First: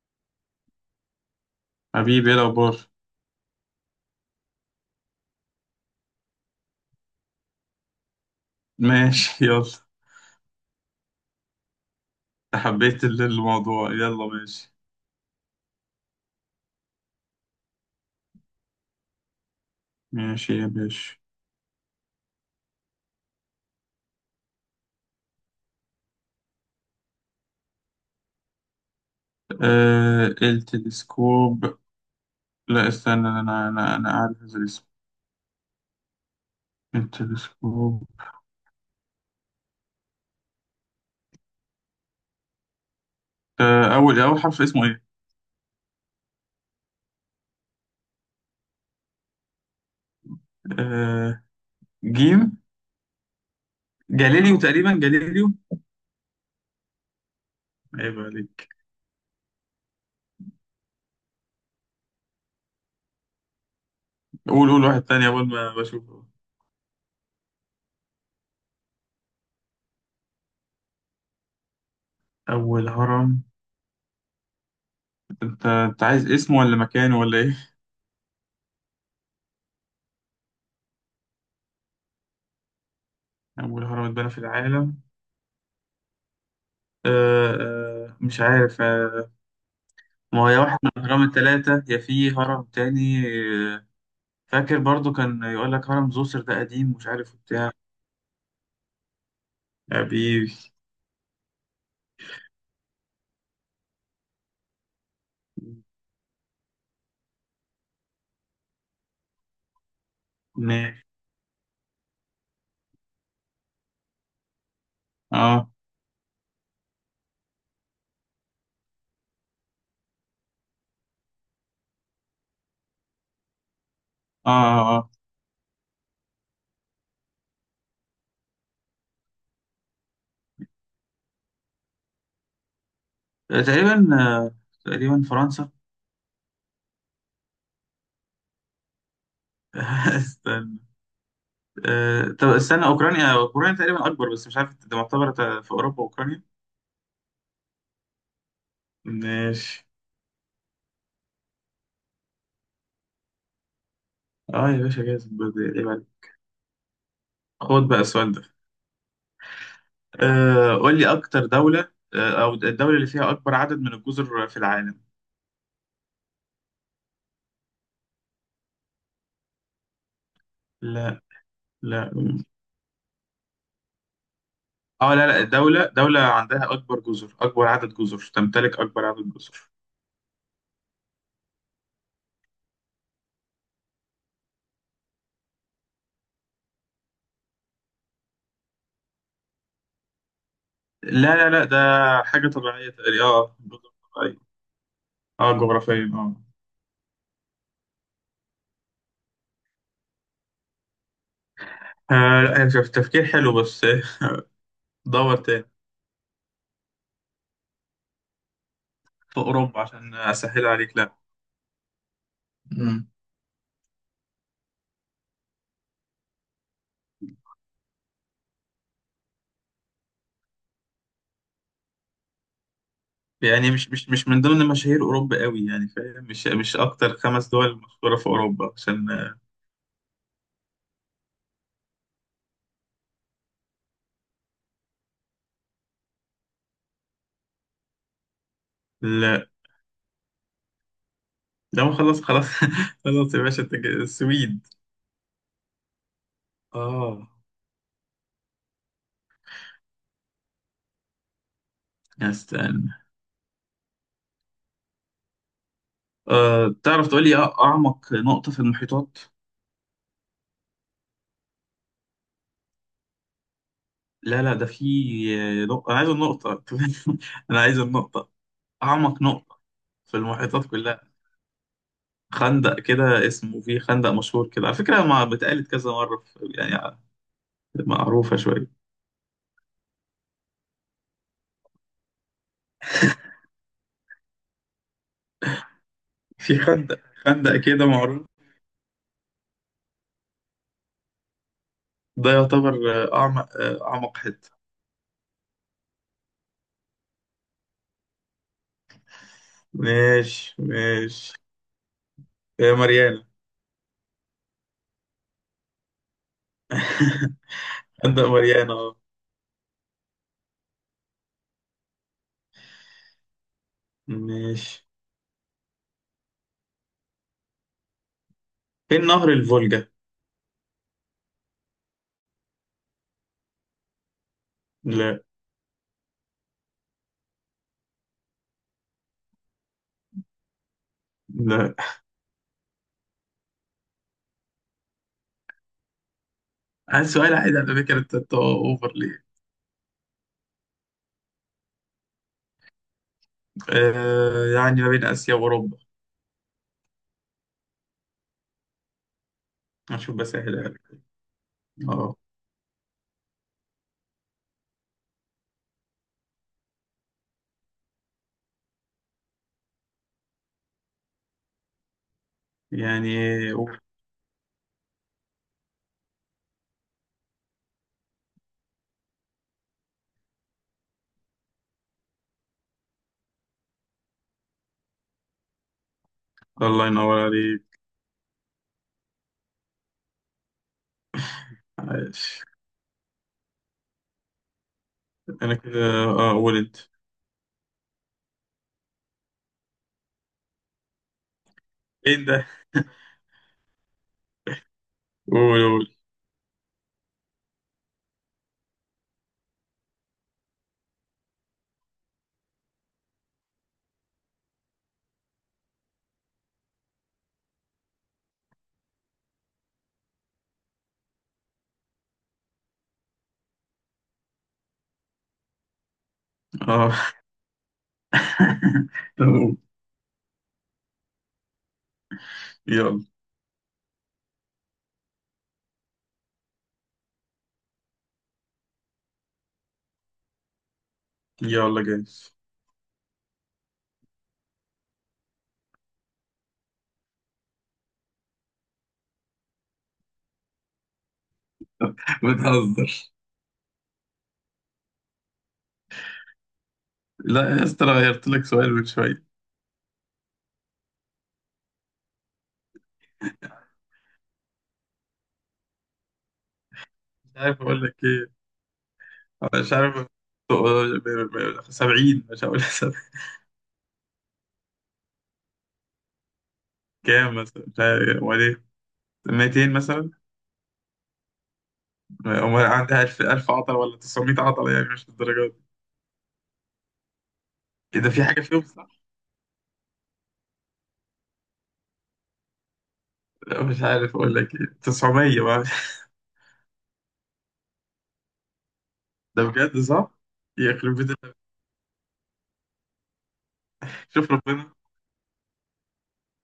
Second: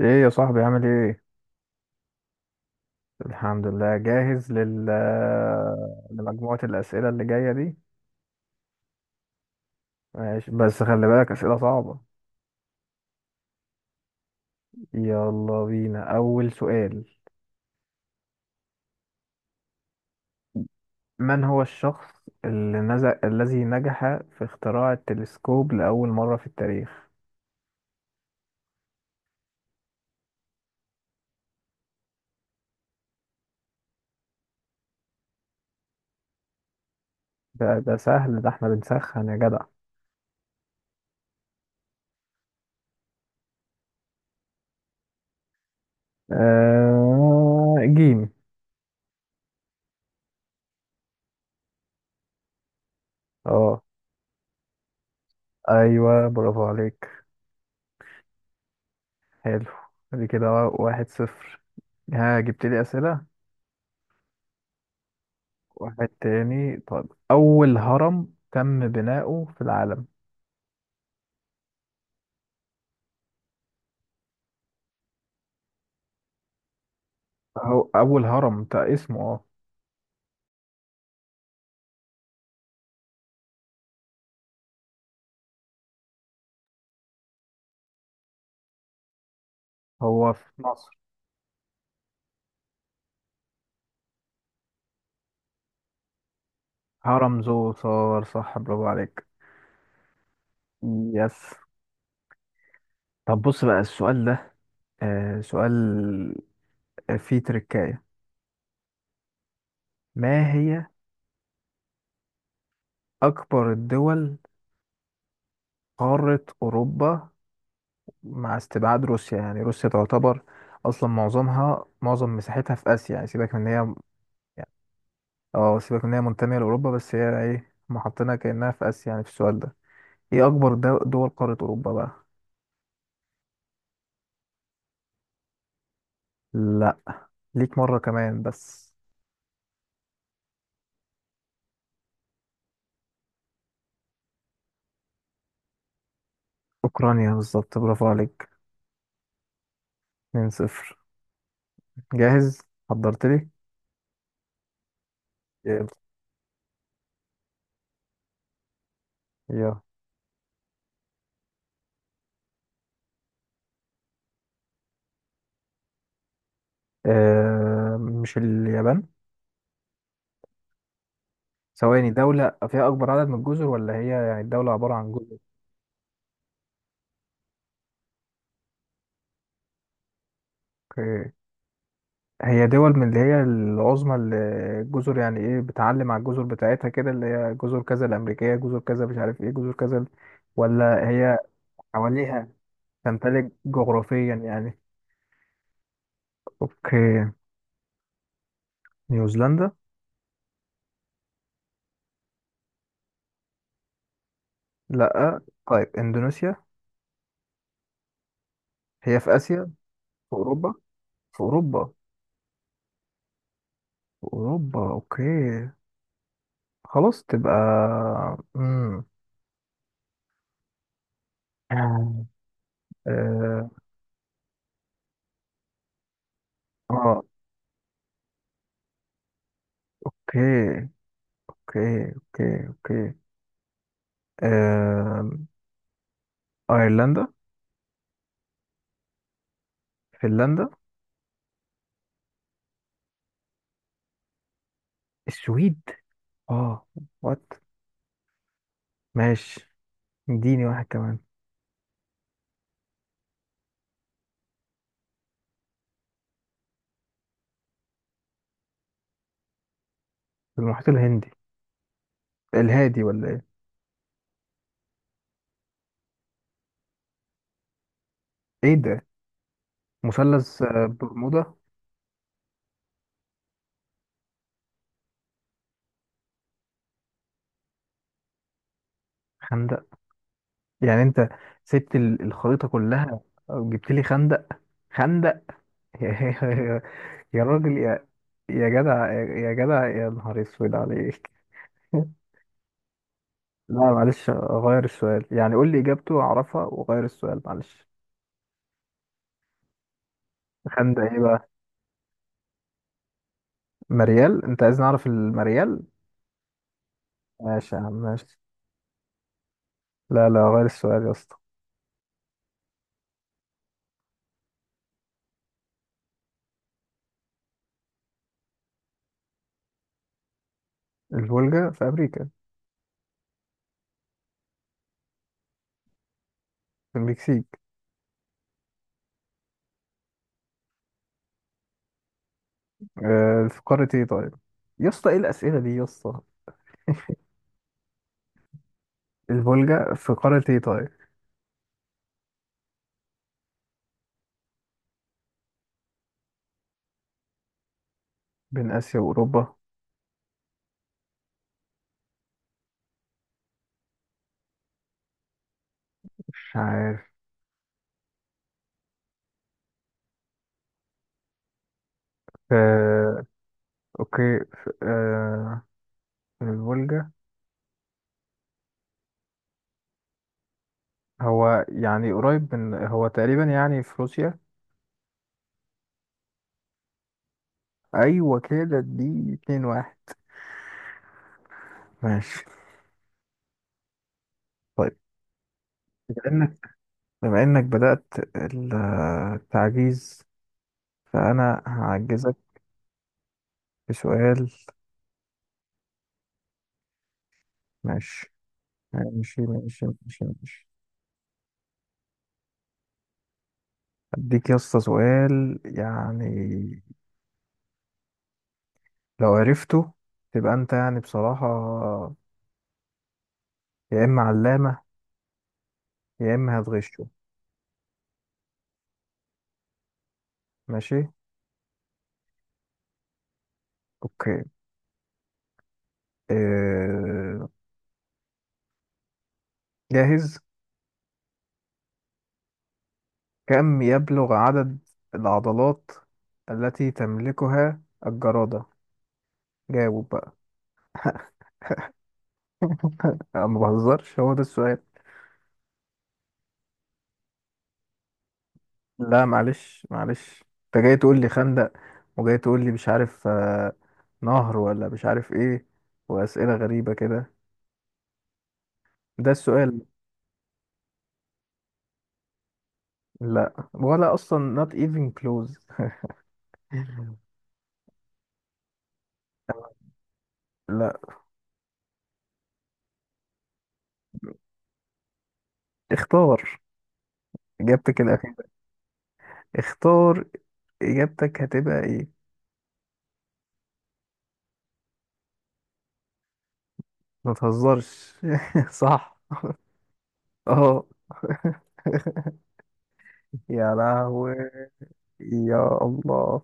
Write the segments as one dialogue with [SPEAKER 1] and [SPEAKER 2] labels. [SPEAKER 1] ايه يا صاحبي عامل ايه؟
[SPEAKER 2] حبيبي ايه الأخبار؟
[SPEAKER 1] الحمد لله جاهز لمجموعة الأسئلة اللي جاية دي.
[SPEAKER 2] ماشي يلا
[SPEAKER 1] ماشي بس خلي بالك أسئلة صعبة.
[SPEAKER 2] حبيت الموضوع يلا ماشي.
[SPEAKER 1] يلا بينا أول سؤال.
[SPEAKER 2] ماشي يا باشا.
[SPEAKER 1] من هو الشخص اللي الذي نجح في اختراع التلسكوب لأول مرة في التاريخ؟
[SPEAKER 2] آه التلسكوب، لا استنى أنا أعرف الاسم
[SPEAKER 1] ده
[SPEAKER 2] التلسكوب.
[SPEAKER 1] سهل، ده احنا بنسخن يا جدع.
[SPEAKER 2] أول حرف اسمه إيه؟
[SPEAKER 1] جيم.
[SPEAKER 2] آه جيم،
[SPEAKER 1] اه،
[SPEAKER 2] جاليليو تقريبا، جاليليو.
[SPEAKER 1] ايوه برافو عليك.
[SPEAKER 2] عيب عليك.
[SPEAKER 1] حلو، دي كده 1-0. ها، جبت لي أسئلة.
[SPEAKER 2] قول واحد تاني أول ما
[SPEAKER 1] واحد
[SPEAKER 2] بشوفه.
[SPEAKER 1] تاني، طيب. أول هرم تم بناؤه في العالم؟
[SPEAKER 2] أول هرم، أنت عايز اسمه ولا مكانه ولا إيه؟
[SPEAKER 1] هو أول هرم ده اسمه اه،
[SPEAKER 2] أول هرم اتبنى في العالم. آه مش عارف،
[SPEAKER 1] هو
[SPEAKER 2] ما هو يا
[SPEAKER 1] في
[SPEAKER 2] واحد
[SPEAKER 1] مصر.
[SPEAKER 2] من الأهرام التلاتة، يا في هرم تاني. آه، فاكر برضو كان يقول لك هرم زوسر، ده قديم، مش
[SPEAKER 1] هرم
[SPEAKER 2] عارف بتاع.
[SPEAKER 1] زوسر، صح برافو عليك.
[SPEAKER 2] حبيبي،
[SPEAKER 1] يس. طب بص بقى السؤال ده، آه سؤال، فيه تركاية. ما هي
[SPEAKER 2] ماشي.
[SPEAKER 1] أكبر الدول
[SPEAKER 2] اه،
[SPEAKER 1] قارة أوروبا مع استبعاد روسيا؟ يعني روسيا تعتبر أصلا معظم مساحتها في آسيا، يعني سيبك من إن هي
[SPEAKER 2] اه، اه.
[SPEAKER 1] اه، سيبك ان هي منتمية لأوروبا بس هي ايه، هما حاطينها كأنها في آسيا يعني في السؤال ده. ايه أكبر دول قارة أوروبا بقى؟
[SPEAKER 2] تقريبا، تقريبا فرنسا.
[SPEAKER 1] لا. ليك مرة كمان بس.
[SPEAKER 2] استنى، طب استنى، أوكرانيا تقريبا أكبر، بس مش عارف ده معتبر في أوروبا، أوكرانيا.
[SPEAKER 1] أوكرانيا بالظبط، برافو عليك.
[SPEAKER 2] ماشي.
[SPEAKER 1] 2-0. جاهز، حضرت لي.
[SPEAKER 2] اه يا باشا، جاهز برضه،
[SPEAKER 1] يلا.
[SPEAKER 2] عيب عليك. خد بقى السؤال ده.
[SPEAKER 1] يلا.
[SPEAKER 2] قول لي أكتر دولة، أو الدولة اللي فيها أكبر عدد من الجزر في العالم.
[SPEAKER 1] آه مش اليابان؟
[SPEAKER 2] لا.
[SPEAKER 1] ثواني،
[SPEAKER 2] لا.
[SPEAKER 1] دولة فيها أكبر عدد من الجزر ولا هي يعني الدولة عبارة عن
[SPEAKER 2] اه لا
[SPEAKER 1] جزر؟
[SPEAKER 2] لا، دولة عندها أكبر جزر، أكبر عدد جزر، تمتلك أكبر عدد جزر.
[SPEAKER 1] اوكي. هي دول من اللي هي العظمى اللي الجزر، يعني ايه بتعلم على الجزر بتاعتها كده، اللي هي جزر كذا الأمريكية، جزر كذا مش عارف ايه، جزر كذا، ولا
[SPEAKER 2] لا
[SPEAKER 1] هي
[SPEAKER 2] لا لا، ده
[SPEAKER 1] حواليها؟
[SPEAKER 2] حاجة طبيعية تقريبا،
[SPEAKER 1] تمتلك
[SPEAKER 2] اه جزر
[SPEAKER 1] جغرافيا
[SPEAKER 2] طبيعية.
[SPEAKER 1] يعني.
[SPEAKER 2] اه جغرافيا اه.
[SPEAKER 1] اوكي، نيوزيلندا.
[SPEAKER 2] لا هي شوف، تفكير حلو بس. دور
[SPEAKER 1] لا.
[SPEAKER 2] تاني.
[SPEAKER 1] طيب اندونيسيا، هي في
[SPEAKER 2] في
[SPEAKER 1] آسيا.
[SPEAKER 2] أوروبا عشان
[SPEAKER 1] في
[SPEAKER 2] أسهل
[SPEAKER 1] أوروبا،
[SPEAKER 2] عليك. لا.
[SPEAKER 1] في أوروبا،
[SPEAKER 2] مم.
[SPEAKER 1] في أوروبا اوكي. خلاص تبقى امم اه، آه،
[SPEAKER 2] يعني مش من ضمن مشاهير أوروبا قوي يعني، فاهم؟ مش أكتر
[SPEAKER 1] اوكي
[SPEAKER 2] خمس دول مشهورة في أوروبا عشان
[SPEAKER 1] اوكي اوكي اوكي. آه... ايرلندا.
[SPEAKER 2] لا
[SPEAKER 1] فنلندا.
[SPEAKER 2] ده خلاص. خلاص يا باشا أنت كده- السويد.
[SPEAKER 1] السويد، اه.
[SPEAKER 2] اه.
[SPEAKER 1] وات، ماشي. اديني واحد كمان.
[SPEAKER 2] استنى، أه تعرف تقول لي أعمق نقطة في المحيطات؟
[SPEAKER 1] المحيط الهندي، الهادي ولا ايه؟
[SPEAKER 2] لا لا ده في نقطة، أنا عايز النقطة. أنا عايز النقطة،
[SPEAKER 1] ايه ده؟
[SPEAKER 2] أعمق نقطة في
[SPEAKER 1] مثلث
[SPEAKER 2] المحيطات كلها.
[SPEAKER 1] برمودا.
[SPEAKER 2] خندق كده اسمه، في خندق مشهور كده على فكرة، ما بتقالت كذا مرة يعني معروفة شوية.
[SPEAKER 1] خندق؟ يعني انت سبت الخريطة كلها وجبت لي خندق؟ خندق. يا
[SPEAKER 2] في
[SPEAKER 1] يا-
[SPEAKER 2] خندق
[SPEAKER 1] يا
[SPEAKER 2] خندق
[SPEAKER 1] راجل
[SPEAKER 2] كده
[SPEAKER 1] يا،
[SPEAKER 2] معروف.
[SPEAKER 1] يا جدع يا جدع يا نهار اسود عليك.
[SPEAKER 2] ده يعتبر أعمق،
[SPEAKER 1] لا
[SPEAKER 2] أعمق
[SPEAKER 1] معلش،
[SPEAKER 2] حتة.
[SPEAKER 1] غير السؤال يعني، قول لي اجابته اعرفها وغير السؤال، معلش.
[SPEAKER 2] ماشي
[SPEAKER 1] خندق ايه
[SPEAKER 2] ماشي.
[SPEAKER 1] بقى؟
[SPEAKER 2] يا مريانة.
[SPEAKER 1] مريال؟ انت عايز نعرف المريال؟ ماشي يا عم،
[SPEAKER 2] خندق
[SPEAKER 1] ماشي.
[SPEAKER 2] مريانة أه.
[SPEAKER 1] لا لا، غير السؤال يا اسطى.
[SPEAKER 2] ماشي. فين نهر الفولجا؟
[SPEAKER 1] الفولجا في امريكا؟
[SPEAKER 2] لا.
[SPEAKER 1] في المكسيك؟
[SPEAKER 2] لا.
[SPEAKER 1] آه، في قارة ايه طيب؟ يا اسطى ايه الاسئلة دي يا اسطى.
[SPEAKER 2] عايز سؤال عادي على فكرة، أنت اوفر ليه؟
[SPEAKER 1] الفولجا في قارة ايه طيب؟
[SPEAKER 2] آه يعني ما بين اسيا واوروبا.
[SPEAKER 1] بين اسيا واوروبا؟
[SPEAKER 2] هنشوف بس اهلها لك. اه
[SPEAKER 1] مش عارف.
[SPEAKER 2] يعني.
[SPEAKER 1] آه.
[SPEAKER 2] أوه.
[SPEAKER 1] اوكي. في آه، الفولجا هو يعني قريب من، هو تقريبا يعني في روسيا.
[SPEAKER 2] الله ينور عليك.
[SPEAKER 1] ايوه كده، دي 2-1. ماشي،
[SPEAKER 2] عايش.
[SPEAKER 1] طيب.
[SPEAKER 2] انا كده.
[SPEAKER 1] بما
[SPEAKER 2] اه قول
[SPEAKER 1] انك،
[SPEAKER 2] انت.
[SPEAKER 1] بما انك بدأت ال- التعجيز، فانا
[SPEAKER 2] ايه
[SPEAKER 1] هعجزك
[SPEAKER 2] ده.
[SPEAKER 1] بسؤال.
[SPEAKER 2] قول قول.
[SPEAKER 1] ماشي ماشي اديك يا اسطى سؤال يعني، لو عرفته تبقى انت يعني بصراحة، يا اما علامة يا اما هتغشه.
[SPEAKER 2] اه. طب قول.
[SPEAKER 1] ماشي،
[SPEAKER 2] يلا.
[SPEAKER 1] اوكي. اه... جاهز.
[SPEAKER 2] يلا جايز.
[SPEAKER 1] كم يبلغ عدد العضلات التي تملكها الجرادة؟ جاوب بقى.
[SPEAKER 2] بتهزر؟
[SPEAKER 1] أنا ما بهزرش، هو ده السؤال.
[SPEAKER 2] لا يا اسطى، انا غيرت لك سؤال من
[SPEAKER 1] لا
[SPEAKER 2] شوية.
[SPEAKER 1] معلش معلش، انت جاي تقول لي خندق، وجاي تقول لي مش عارف نهر، ولا مش عارف ايه، واسئلة غريبة كده.
[SPEAKER 2] مش عارف اقول لك ايه،
[SPEAKER 1] ده
[SPEAKER 2] مش
[SPEAKER 1] السؤال.
[SPEAKER 2] عارف. سبعين، مش هقول سبعين.
[SPEAKER 1] لا ولا اصلا not even close.
[SPEAKER 2] كام مثلا، مش عارف، وبعدين 200 مثلا،
[SPEAKER 1] لا.
[SPEAKER 2] وما عندها ألف عضلة، ولا 900 عضلة، يعني مش للدرجة دي.
[SPEAKER 1] اختار اجابتك
[SPEAKER 2] إيه ده، في
[SPEAKER 1] الاخيره.
[SPEAKER 2] حاجة فيهم صح؟
[SPEAKER 1] اختار اجابتك هتبقى ايه؟
[SPEAKER 2] لا، مش عارف أقول لك إيه، 900 بقى.
[SPEAKER 1] ما تهزرش. صح.
[SPEAKER 2] ده بجد صح؟
[SPEAKER 1] اه.
[SPEAKER 2] يخرب بيت الأب.
[SPEAKER 1] يا
[SPEAKER 2] شوف
[SPEAKER 1] لهوي.
[SPEAKER 2] ربنا،
[SPEAKER 1] يا الله.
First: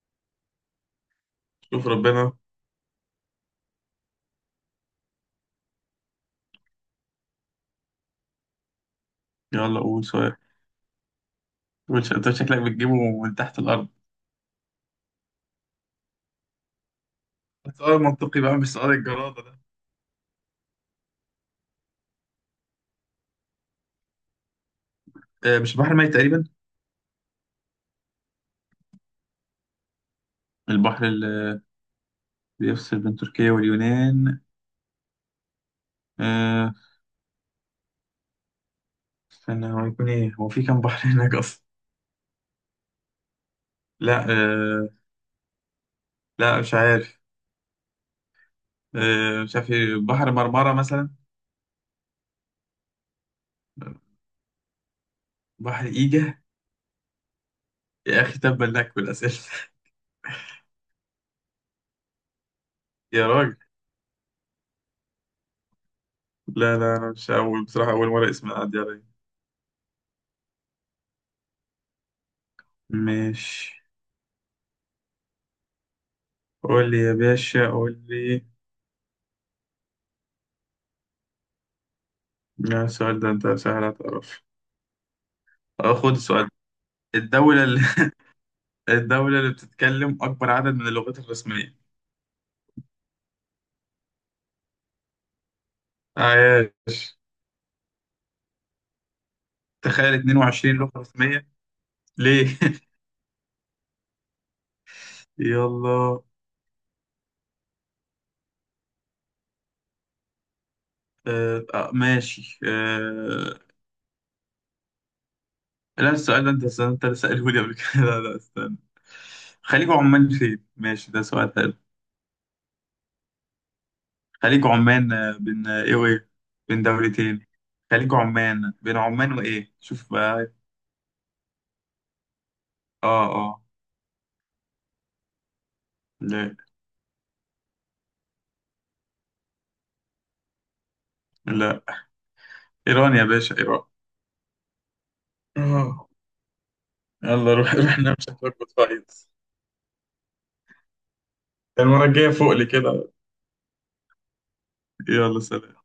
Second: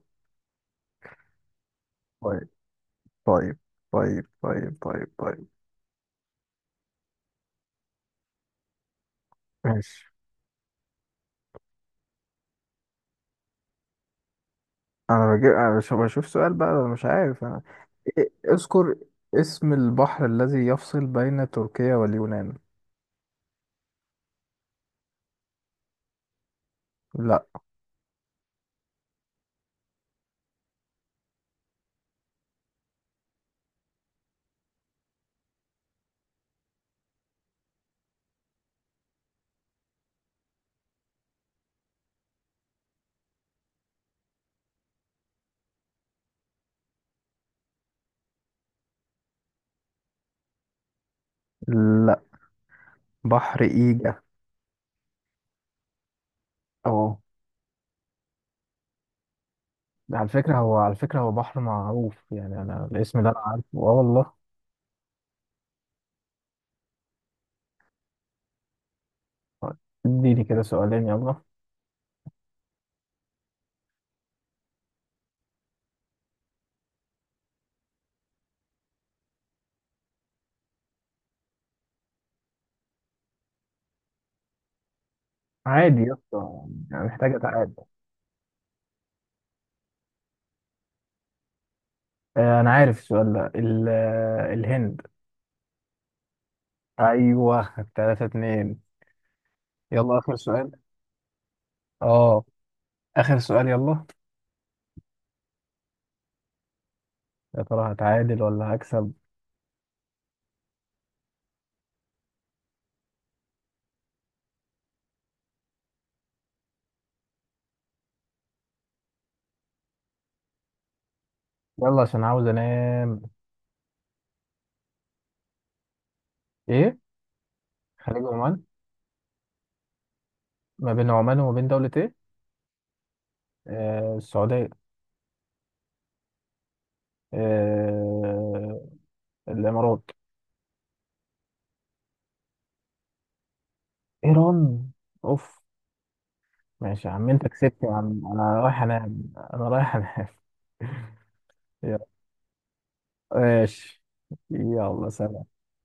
[SPEAKER 2] شوف ربنا.
[SPEAKER 1] طيب طيب طيب طيب طيب.
[SPEAKER 2] يلا قول
[SPEAKER 1] ماشي.
[SPEAKER 2] سؤال، قول. أنت شكلك بتجيبه من تحت الأرض.
[SPEAKER 1] انا بجيب، انا مش بشوف سؤال بقى، أنا مش عارف انا.
[SPEAKER 2] سؤال منطقي بقى، مش سؤال
[SPEAKER 1] اذكر
[SPEAKER 2] الجرادة ده.
[SPEAKER 1] اسم البحر الذي يفصل بين تركيا واليونان.
[SPEAKER 2] مش البحر الميت تقريبا؟
[SPEAKER 1] لا.
[SPEAKER 2] البحر اللي بيفصل بين تركيا واليونان، آه، استنى، هو هيكون إيه؟ هو في كام بحر هناك أصلا؟ لا آه، لا مش عارف، مش عارف إيه، بحر مرمرة مثلا.
[SPEAKER 1] لا. بحر ايجا.
[SPEAKER 2] بحر إيجا.
[SPEAKER 1] اه.
[SPEAKER 2] يا أخي تبا لك بالأسئلة.
[SPEAKER 1] ده على فكرة هو، على فكرة هو بحر معروف يعني، أنا الاسم
[SPEAKER 2] يا
[SPEAKER 1] ده أنا
[SPEAKER 2] راجل،
[SPEAKER 1] عارفه آه والله.
[SPEAKER 2] لا لا، أنا مش أول بصراحة، أول مرة اسم يعدي عليا.
[SPEAKER 1] طيب، اديني كده سؤالين يلا.
[SPEAKER 2] ماشي، قول لي يا باشا، قول لي. لا السؤال ده أنت سهل هتعرف.
[SPEAKER 1] عادي
[SPEAKER 2] خد
[SPEAKER 1] يا
[SPEAKER 2] السؤال ده.
[SPEAKER 1] اسطى، يعني محتاج
[SPEAKER 2] الدولة
[SPEAKER 1] أتعادل.
[SPEAKER 2] اللي الدولة اللي بتتكلم أكبر عدد من اللغات الرسمية.
[SPEAKER 1] أنا عارف السؤال ده الهند.
[SPEAKER 2] عايش.
[SPEAKER 1] أيوه 3-2.
[SPEAKER 2] تخيل
[SPEAKER 1] يلا آخر سؤال.
[SPEAKER 2] 22 لغة رسمية.
[SPEAKER 1] أه.
[SPEAKER 2] ليه؟
[SPEAKER 1] آخر سؤال يلا.
[SPEAKER 2] يلا.
[SPEAKER 1] يا ترى هتعادل ولا هكسب؟
[SPEAKER 2] ماشي آه. لا السؤال ده أنت اللي سأله لي قبل كده. لا لا استنى، خليج عمان فين؟ ماشي ده سؤال حلو.
[SPEAKER 1] يلا عشان عاوز أنام.
[SPEAKER 2] خليج عمان بين ايه وايه، بين
[SPEAKER 1] إيه؟
[SPEAKER 2] دولتين. خليج
[SPEAKER 1] خليج عمان
[SPEAKER 2] عمان بين عمان وايه، شوف بقى.
[SPEAKER 1] ما بين عمان وما بين دولة إيه؟
[SPEAKER 2] اه اه.
[SPEAKER 1] آه السعودية.
[SPEAKER 2] لا.
[SPEAKER 1] آه الإمارات.
[SPEAKER 2] لا. ايران يا باشا، ايران.
[SPEAKER 1] إيران. أوف.
[SPEAKER 2] اه.
[SPEAKER 1] ماشي يا عم انت
[SPEAKER 2] يلا روح،
[SPEAKER 1] كسبت يا
[SPEAKER 2] روح
[SPEAKER 1] عم،
[SPEAKER 2] نمسك
[SPEAKER 1] انا
[SPEAKER 2] لك
[SPEAKER 1] رايح
[SPEAKER 2] بطاقة.
[SPEAKER 1] انام، انا رايح انام. يلا.
[SPEAKER 2] المرة الجاية فوق لي كده.
[SPEAKER 1] ماشي. يلا
[SPEAKER 2] يلا
[SPEAKER 1] سلام.
[SPEAKER 2] سلام.